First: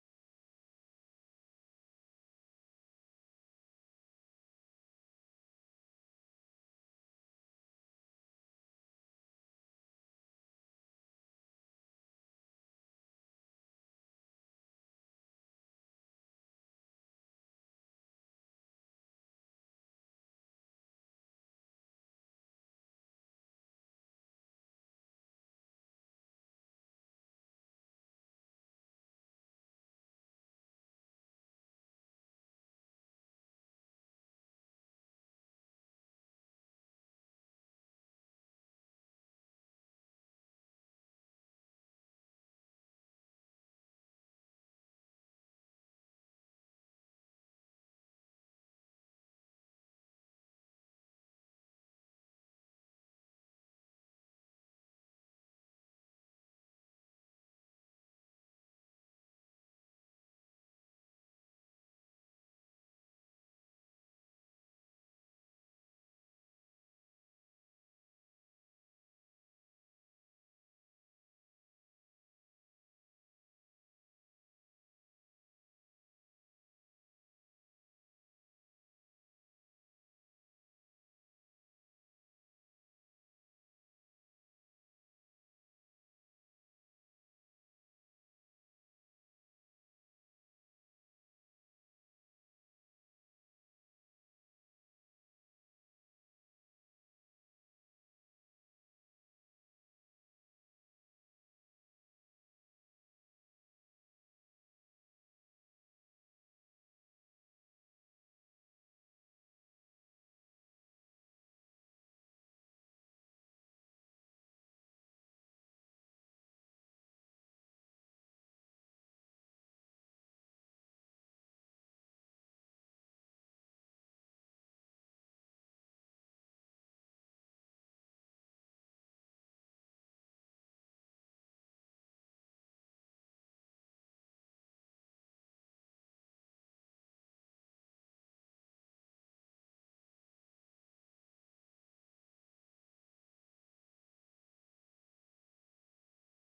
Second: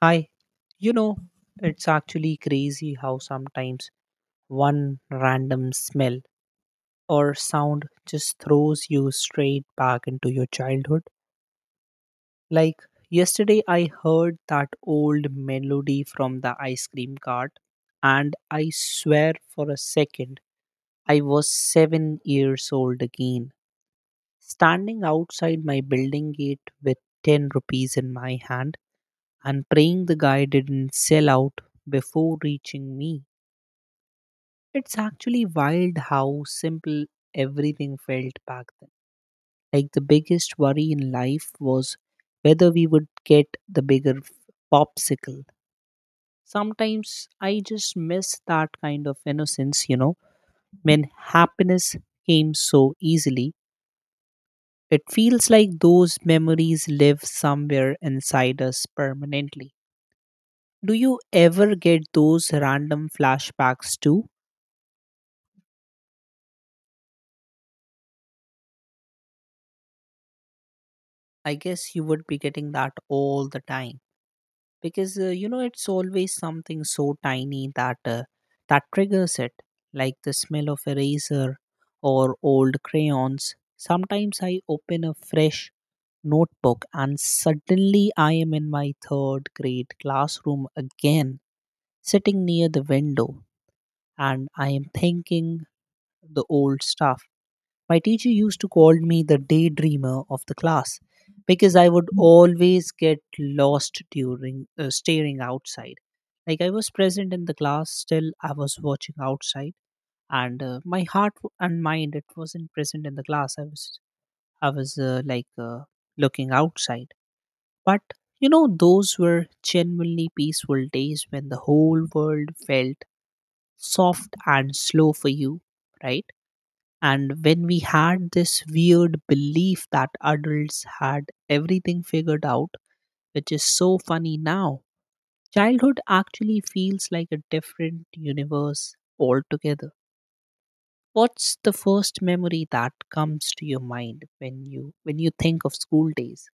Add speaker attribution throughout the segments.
Speaker 1: Hi, you know, it's actually crazy how sometimes one random smell or sound just throws you straight back into your childhood. Like yesterday, I heard that old melody from the ice cream cart, and I swear for a second, I was 7 years old again, standing outside my building gate with 10 rupees in my hand and praying the guy didn't sell out before reaching me. It's actually wild how simple everything felt back then. Like the biggest worry in life was whether we would get the popsicle. Sometimes I just miss that kind of innocence, you know, when happiness came so easily. It feels like those memories live somewhere inside us permanently. Do you ever get those random flashbacks too? I guess you would be getting that all the time because you know it's always something so tiny that triggers it, like the smell of eraser or old crayons. Sometimes I open a fresh notebook and suddenly I am in my third grade classroom again, sitting near the window, and I am thinking the old stuff. My teacher used to call me the daydreamer of the class because I would always get lost during staring outside. Like I was present in the class, still I was watching outside, and my and mind, it wasn't present in the class. I was looking outside, but you know those were genuinely peaceful days when the whole world felt soft and slow for you, right? And when we had this weird belief that adults had everything figured out, which is so funny now, childhood actually feels like a different universe altogether. What's the first memory that comes to your mind when you think of school days?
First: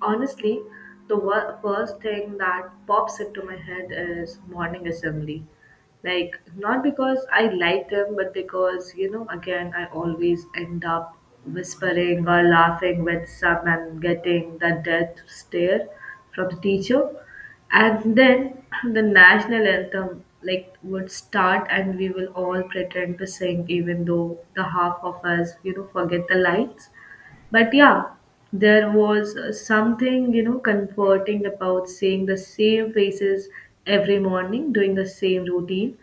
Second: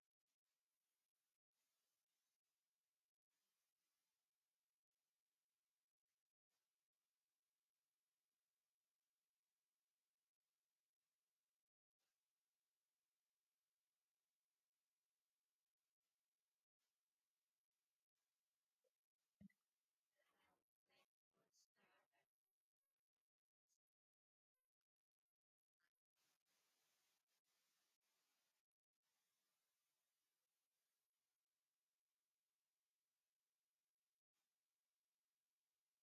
Speaker 2: Honestly, the first thing that pops into my head is morning assembly. Like, not because I like them, but because, you know, again, I always end up whispering or laughing with some and getting the death stare from the teacher. And then the national anthem like would start and we will all pretend to sing even though the half of us, you know, forget the lines but yeah there was something you know comforting about seeing the same faces every morning doing the same routine,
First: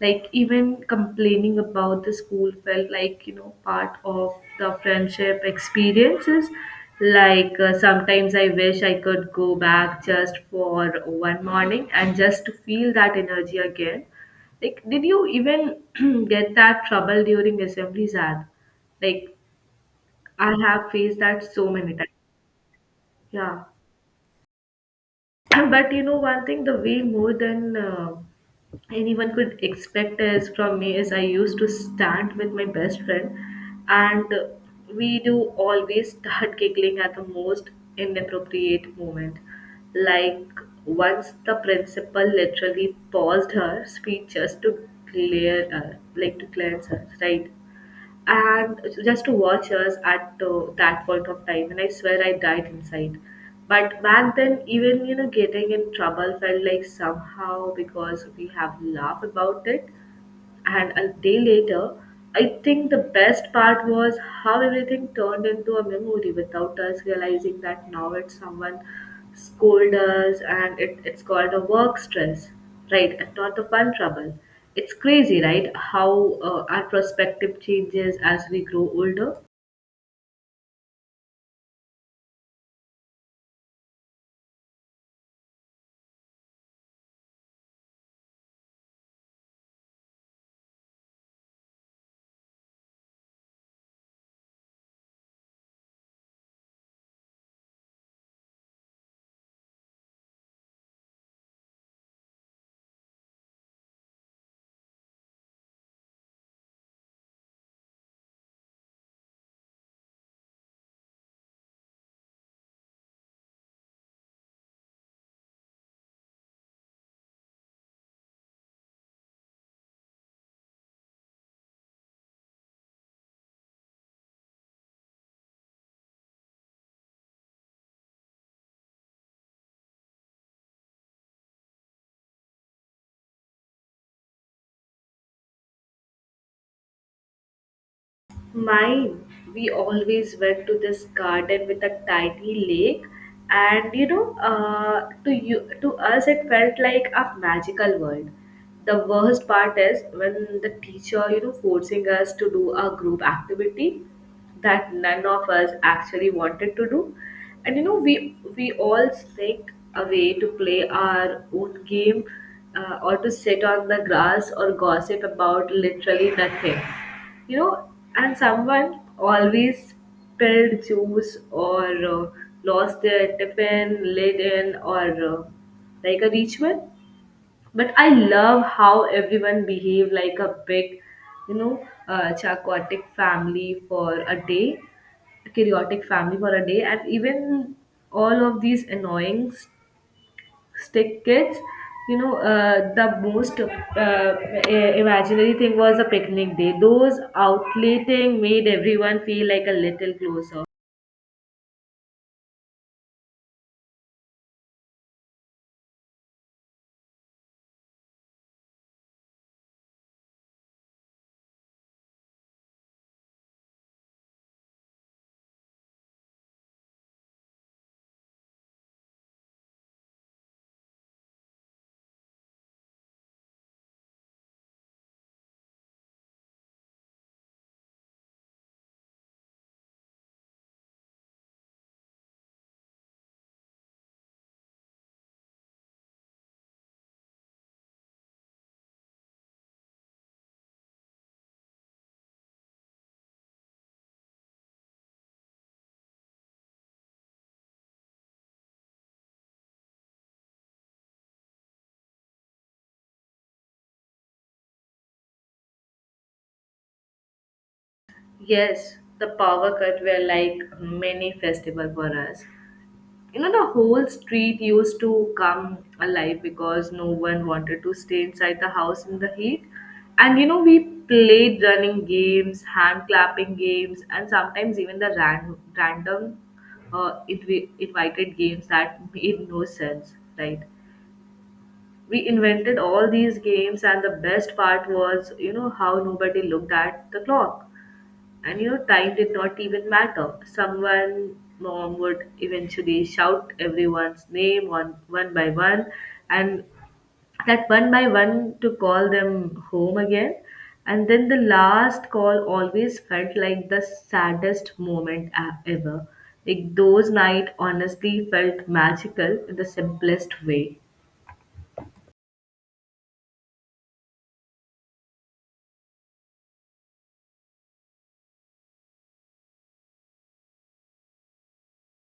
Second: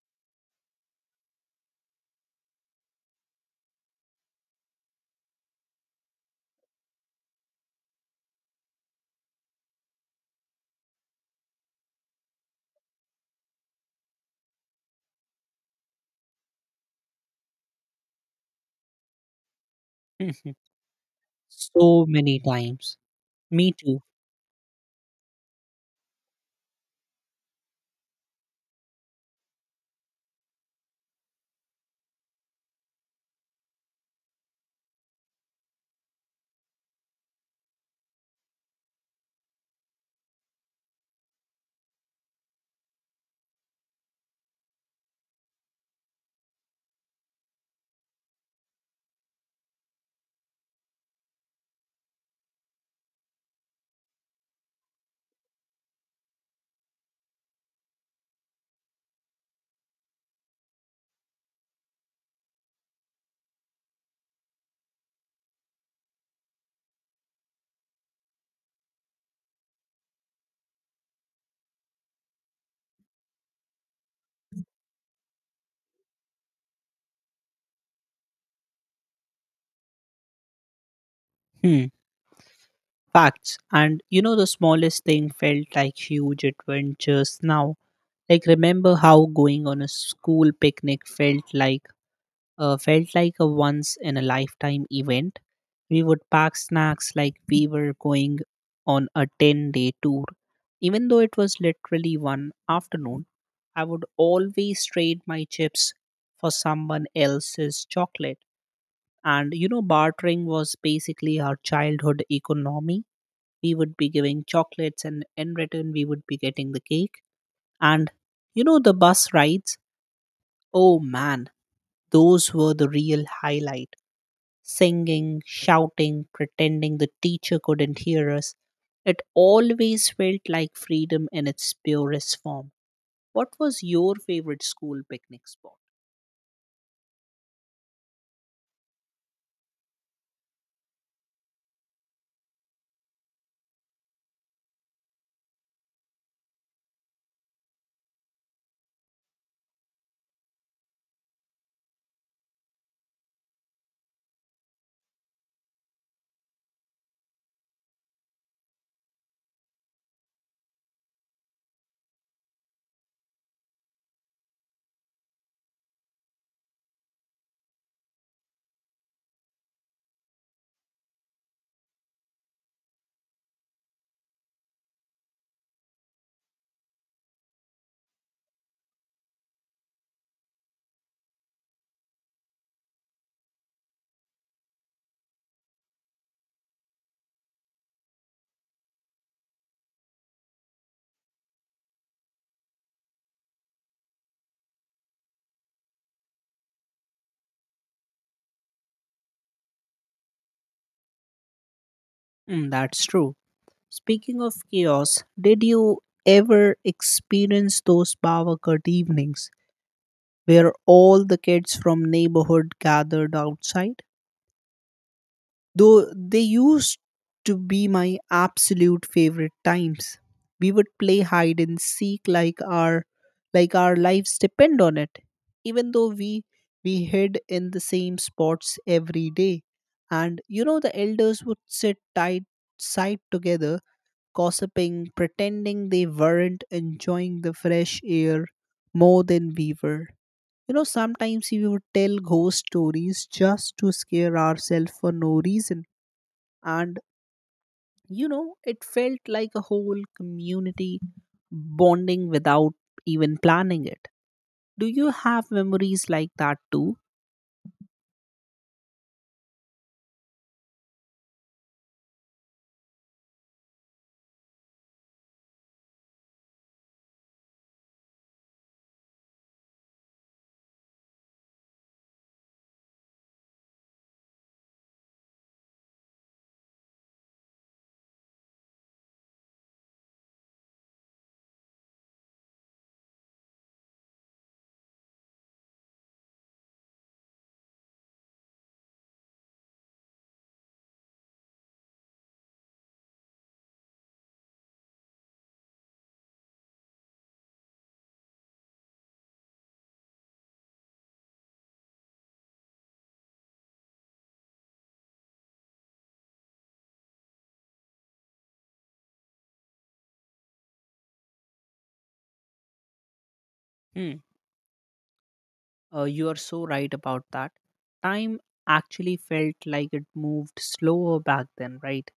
Speaker 2: like even complaining about the school felt like you know part of the friendship experiences. Like sometimes I wish I could go back just for one morning and just to feel that energy again. Like did you even get that trouble during assemblies ad, like
Speaker 1: Mhm.
Speaker 2: I have faced that so many
Speaker 1: So
Speaker 2: times.
Speaker 1: many times.
Speaker 2: Yeah.
Speaker 1: Me too.
Speaker 2: But you know, one thing, the way more than anyone could expect is from me, is I used to stand with my best friend, and we do always start giggling at the most inappropriate moment. Like once the principal literally paused her speech just to glare, like to glance us, right? And just to watch us at that point of time, and I swear I died inside. But back then even you know getting in trouble felt like somehow because we have laughed about it. And a day later, I think the best part was how everything turned into a memory without us realizing that now it's someone scold us and it's called a work stress, right? And not the fun trouble. It's crazy, right? How our perspective changes as we grow older.
Speaker 1: Hmm. Facts. And you know, the smallest thing felt like huge adventures now. Like, remember how going on a school picnic felt like a once in a lifetime event. We would pack snacks like we were going on a 10-day tour. Even though it was literally one afternoon, I would always trade my chips for someone else's chocolate. And you know, bartering was basically our childhood economy. We would be giving chocolates, and in return, we would be getting the cake. And you know, the bus rides, oh man, those were the real highlight: singing, shouting, pretending the teacher couldn't hear us. It always felt like freedom in its purest form. What was your favorite school picnic spot?
Speaker 2: Mine, we always went to this garden with a tiny lake, and you know, to us, it felt like a magical world. The worst part is when the teacher, you know, forcing us to do a group activity that none of us actually wanted to do, and you know, we all sneaked away to play our own game, or to sit on the grass or gossip about literally nothing you know. And someone always spilled juice or lost their tiffin lid in or uh, like a ritual. But I love how everyone behave like a big you know chaotic family for a day, and even all of these annoying stick kids you know the most imaginary thing was a picnic day. Those outletting made everyone feel like a little closer.
Speaker 1: Mm, that's true. Speaking of chaos, did you ever experience those power cut evenings where all the kids from neighborhood gathered outside? Though they used to be my absolute favorite times. We would play hide and seek like our lives depend on it. Even though we hid in the same spots every day. And you know the elders would sit tight side together, gossiping, pretending they weren't enjoying the fresh air more than we were. You know, sometimes we would tell ghost stories just to scare ourselves for no reason. And you know, it felt like a whole community bonding without even planning it. Do you have memories like that too?
Speaker 2: Yes, the power cut were like mini festival for us. You know, the whole street used to come alive because no one wanted to stay inside the house in the heat. And you know we played running games, hand clapping games, and sometimes even the random invited games that made no sense, right? We invented all these games, and the best part was you know how nobody looked at the clock. And you know, time did not even matter. Someone, mom would eventually shout everyone's name one by one, and that one by one to call them home again. And then the last call always felt like the saddest moment ever. Like those night honestly felt magical in the simplest way.
Speaker 1: Hmm. You are so right about that. Time actually felt like it moved slower back then, right?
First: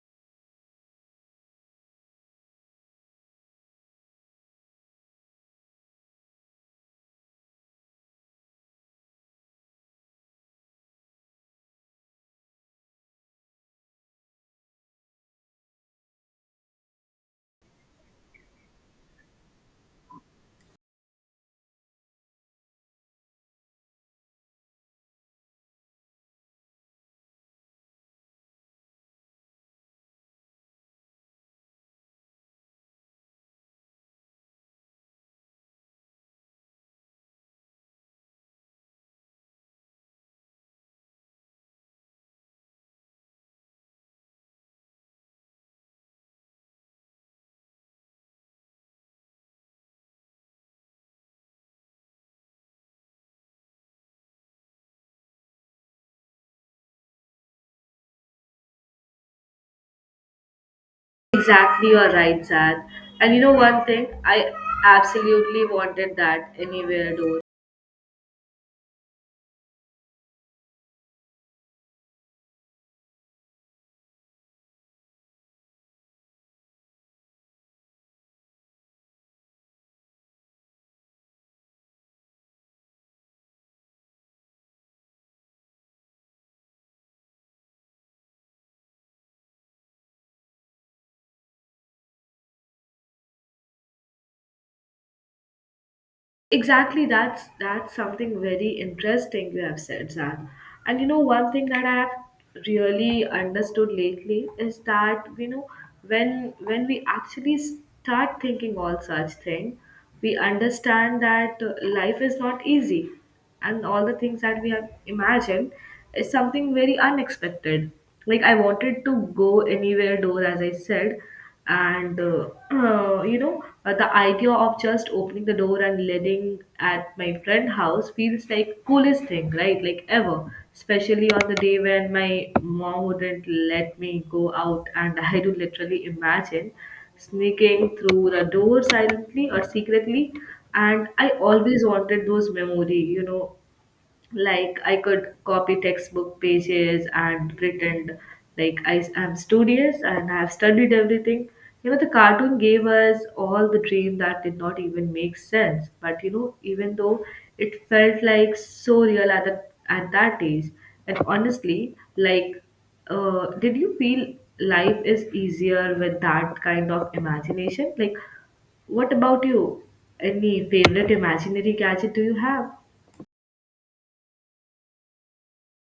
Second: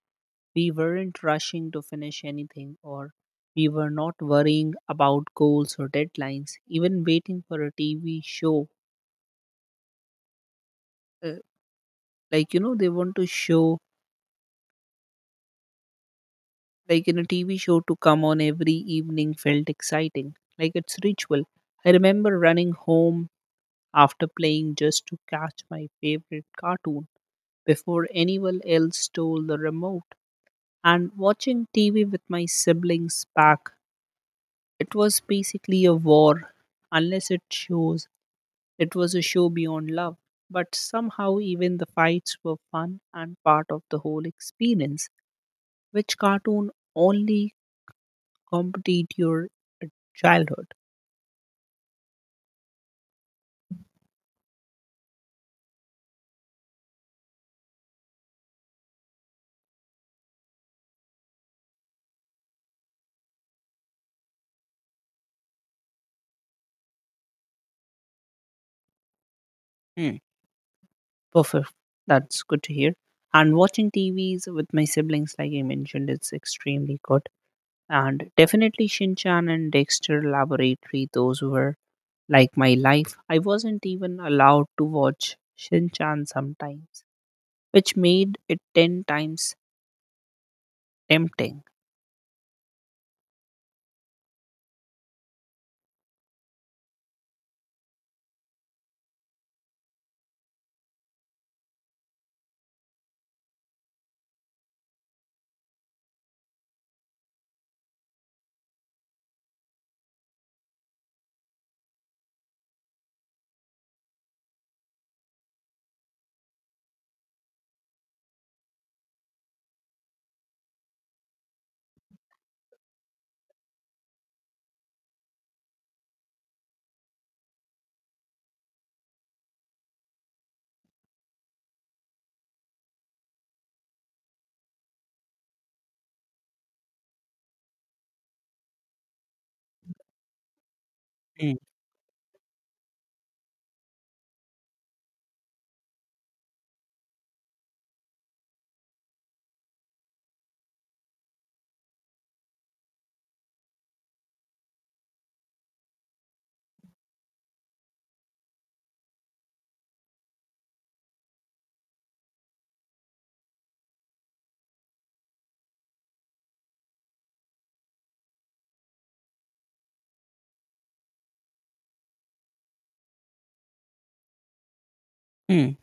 Speaker 1: We weren't rushing to finish anything, or we were not worrying about goals or deadlines. Even waiting for a TV show uh, Like, you know, they want to show, like in a TV show, to come on every evening felt exciting. Like, it's ritual. I remember running home after playing just to catch my favorite cartoon before anyone else stole the remote. And watching TV with my siblings back, it was basically a war, unless it shows it was a show beyond love, but somehow even the fights were fun and part of the whole experience, which cartoon only complete your childhood.
Speaker 2: Exactly, you're right, Zad. And you know one thing, I absolutely wanted that anywhere door.
Speaker 1: Hmm. Perfect. That's good to hear. And watching TVs with my siblings, like I mentioned, it's extremely good. And definitely Shin Chan and Dexter Laboratory, those were like my life. I wasn't even allowed to watch Shin Chan sometimes, which made it 10 times tempting.
Speaker 2: Exactly, that's something very interesting you have said, Zan. And you know, one thing that I have really understood lately is that you know when we actually start thinking all such thing, we understand that life is not easy and all the things that we have imagined is something very unexpected. Like I wanted to go anywhere door, as I said, and you know the idea of just opening the door and letting at my friend house feels like coolest thing, right? Like ever, especially on the day when my mom wouldn't let me go out, and I do literally imagine sneaking through the door silently or secretly. And I
Speaker 1: Hmm.
Speaker 2: always wanted those memory you know like I could copy textbook pages and pretend like I am studious and I have studied everything. You know the cartoon gave us all the dream that did not even make sense, but you know even though it felt like so real at that age. And honestly like did you feel life is easier with that kind of imagination, like what about you? Any favorite imaginary gadget do you have?
Speaker 1: Hmm.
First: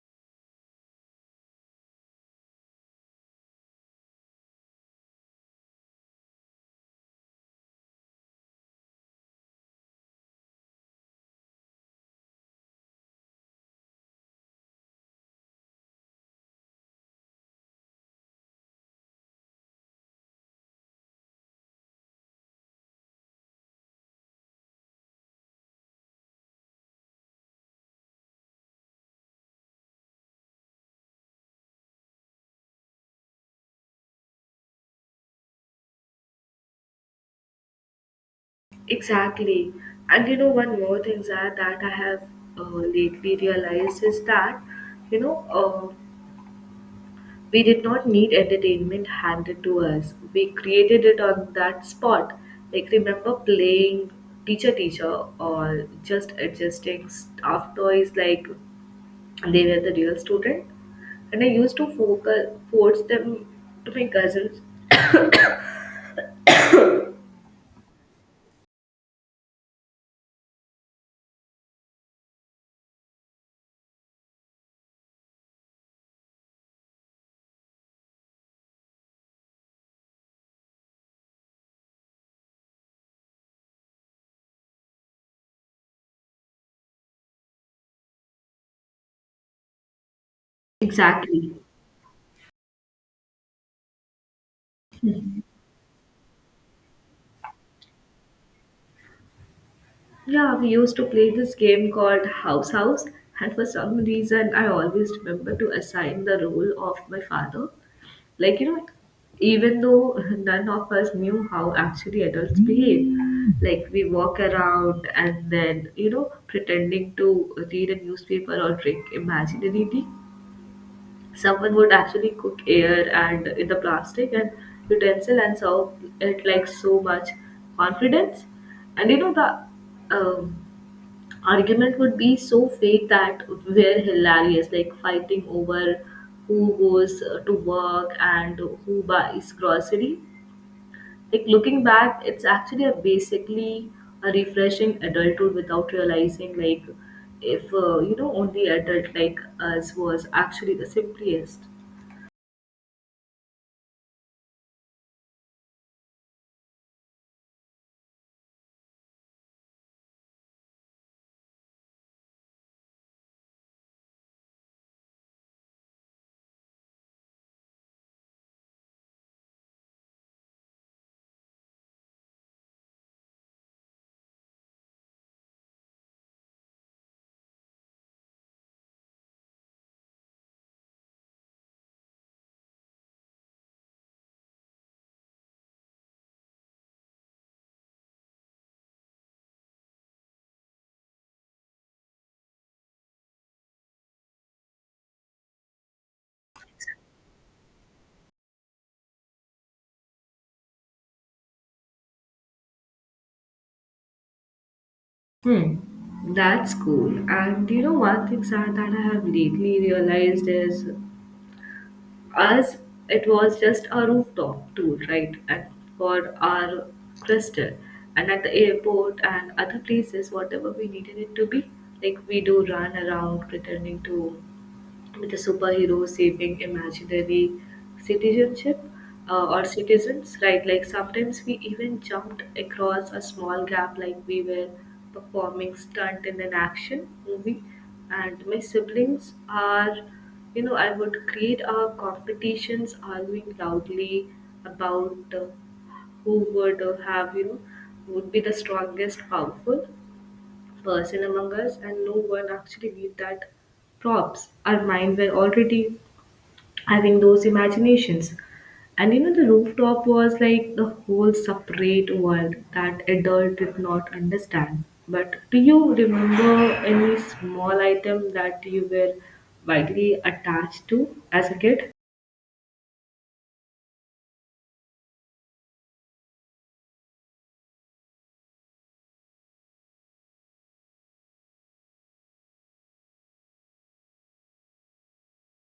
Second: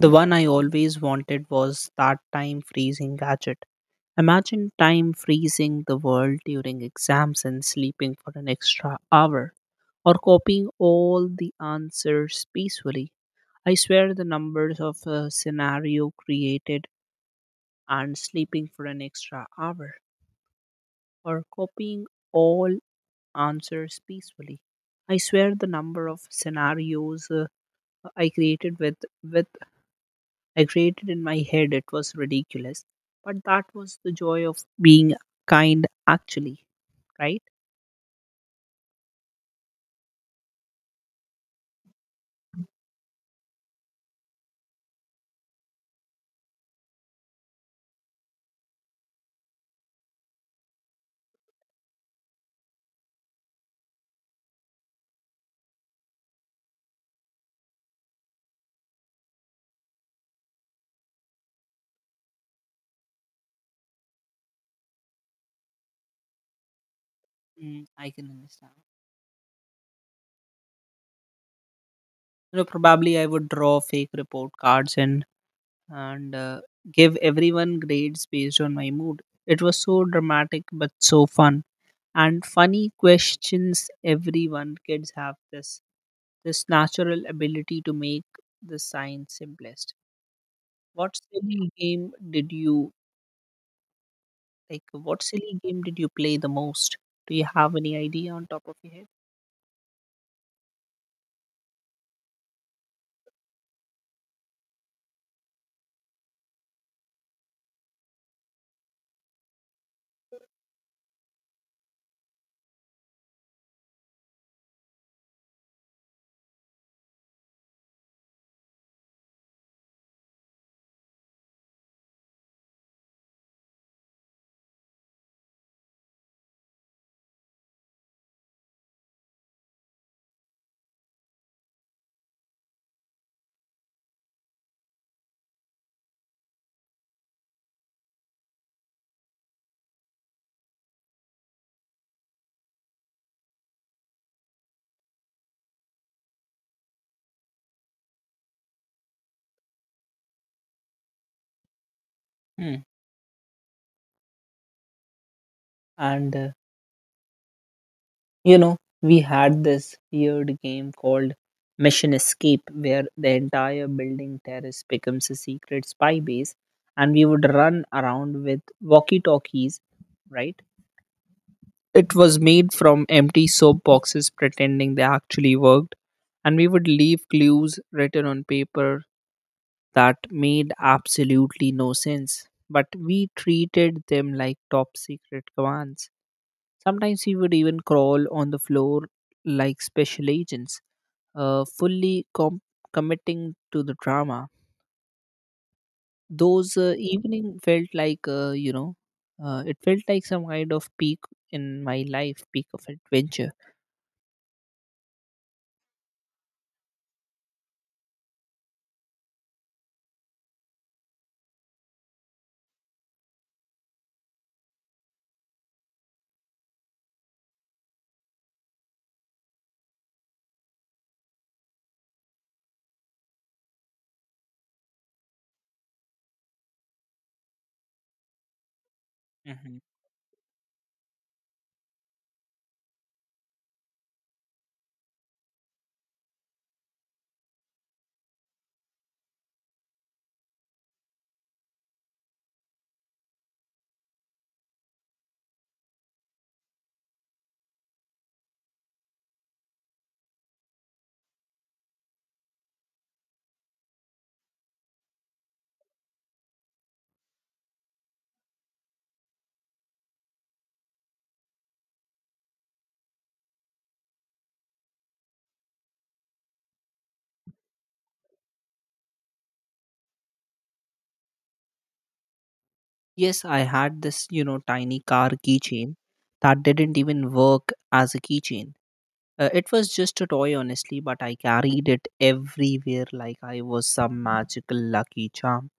Speaker 1: The one I always wanted was that time freezing gadget. Imagine time freezing the world during exams and sleeping for an extra hour, or copying all the answers peacefully. I swear the numbers of a scenario created and sleeping for an extra hour, or copying all answers peacefully. I swear the number of scenarios I created with with I created in my head, it was ridiculous, but that was the joy of being kind actually, right?
Speaker 2: Exactly. And you know, one more thing Zara, that I have lately realized is that, you know, we did not need entertainment handed to us. We created it on that spot. Like, remember playing teacher teacher or just adjusting stuffed toys like they were the real student? And I used to focus, force them to my cousins.
Speaker 1: Mm, I can understand. You know, probably I would draw fake report cards and give everyone grades based on my mood. It was so dramatic but so fun and funny questions. Everyone kids have this natural ability to make the science simplest. What
Speaker 2: Exactly.
Speaker 1: silly game did you like? What silly game did you play the most? Do you have any idea on top of your head?
Speaker 2: Yeah, we used to play this game called House House, and for some reason, I always remember to assign the role of my father. Like, you know, even though none of us knew how actually adults behave, like we walk around and then, you know, pretending to read a newspaper or drink imaginary tea. Someone would actually cook air and in the plastic and utensil and serve it like so much confidence. And you know, the um, argument would be so fake that were hilarious, like fighting over who goes to work and who buys grocery. Like looking back, it's actually a basically a refreshing adulthood without realizing like if you know only adult like us was actually the simplest.
Speaker 1: Hmm. And uh, You know, we had this weird game called Mission Escape where the entire building terrace becomes a secret spy base, and we would run around with walkie talkies, right? It was made from empty soap boxes pretending they actually worked, and we would leave clues written on paper that made absolutely no sense, but we treated them like top secret commands. Sometimes he would even crawl on the floor like special agents, fully committing to the drama. Those evening felt like you know, it felt like some kind of peak in my life, peak of adventure.
Speaker 2: Hmm, that's cool. And you know, one thing sad that I have lately realized is us, it was just a rooftop tour, right? And for our crystal, and at the airport and other places whatever we needed it to be, like we do run around pretending to with a superhero saving imaginary citizenship, or
Speaker 1: Hmm.
Speaker 2: citizens, right? Like sometimes we even jumped across a small gap, like we were performing stunt in an action movie. And my siblings are, you know, I would create our competitions, arguing loudly about who would have, you know, would be the strongest, powerful person among us, and no one actually believed that props, our mind were already having those imaginations. And you know, the rooftop was like the whole separate world that adult did not understand. But do you remember any small item that you were widely attached to as a kid?
Speaker 1: Yes, I had this you know tiny car keychain that didn't even work as a keychain. It was just a toy, honestly, but I carried it everywhere like I was some magical lucky charm.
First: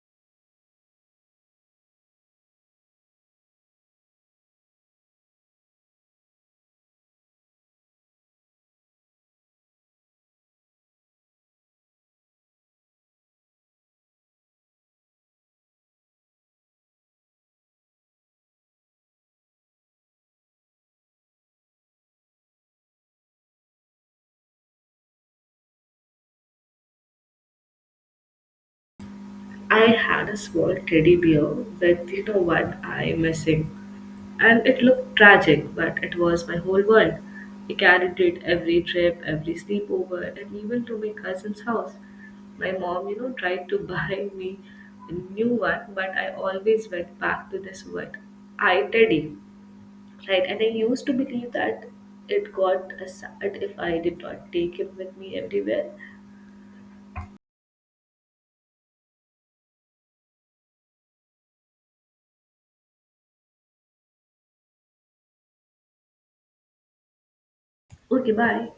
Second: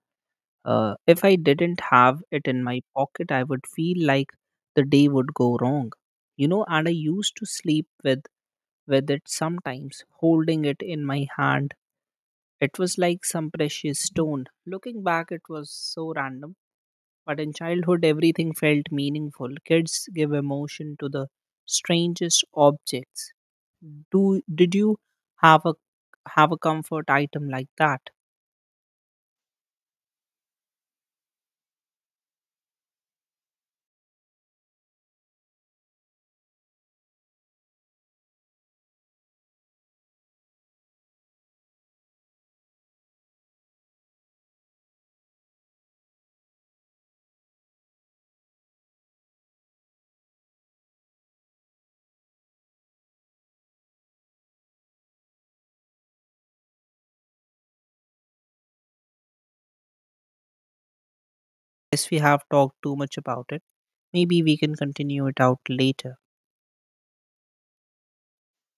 Speaker 1: If I didn't have it in my pocket, I would feel like the day would go wrong, you know. And I used to sleep with it sometimes, holding it in my hand. It was like some precious stone. Looking back, it was so random. But in childhood, everything felt meaningful. Kids give emotion to the strangest objects. Do did you have a comfort item like that?
Speaker 2: I had a small teddy bear with, you know, one eye missing. And it looked tragic, but it was my whole world. I carried it every trip, every sleepover, and even to my cousin's house. My mom, you know, tried to buy me a new one, but I always went back to this one. I teddy. Right, and I used to believe that it got aside if I did not take him with me everywhere.
Speaker 1: Yes, we have talked too much about it. Maybe we can continue it out later.
Speaker 2: Okay, bye.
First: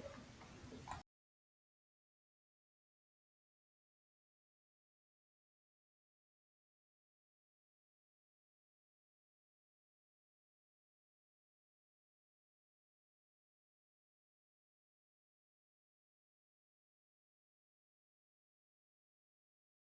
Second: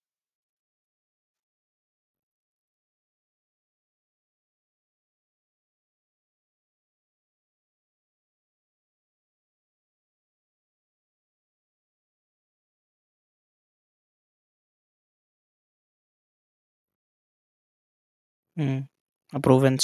Speaker 1: Mm. A proven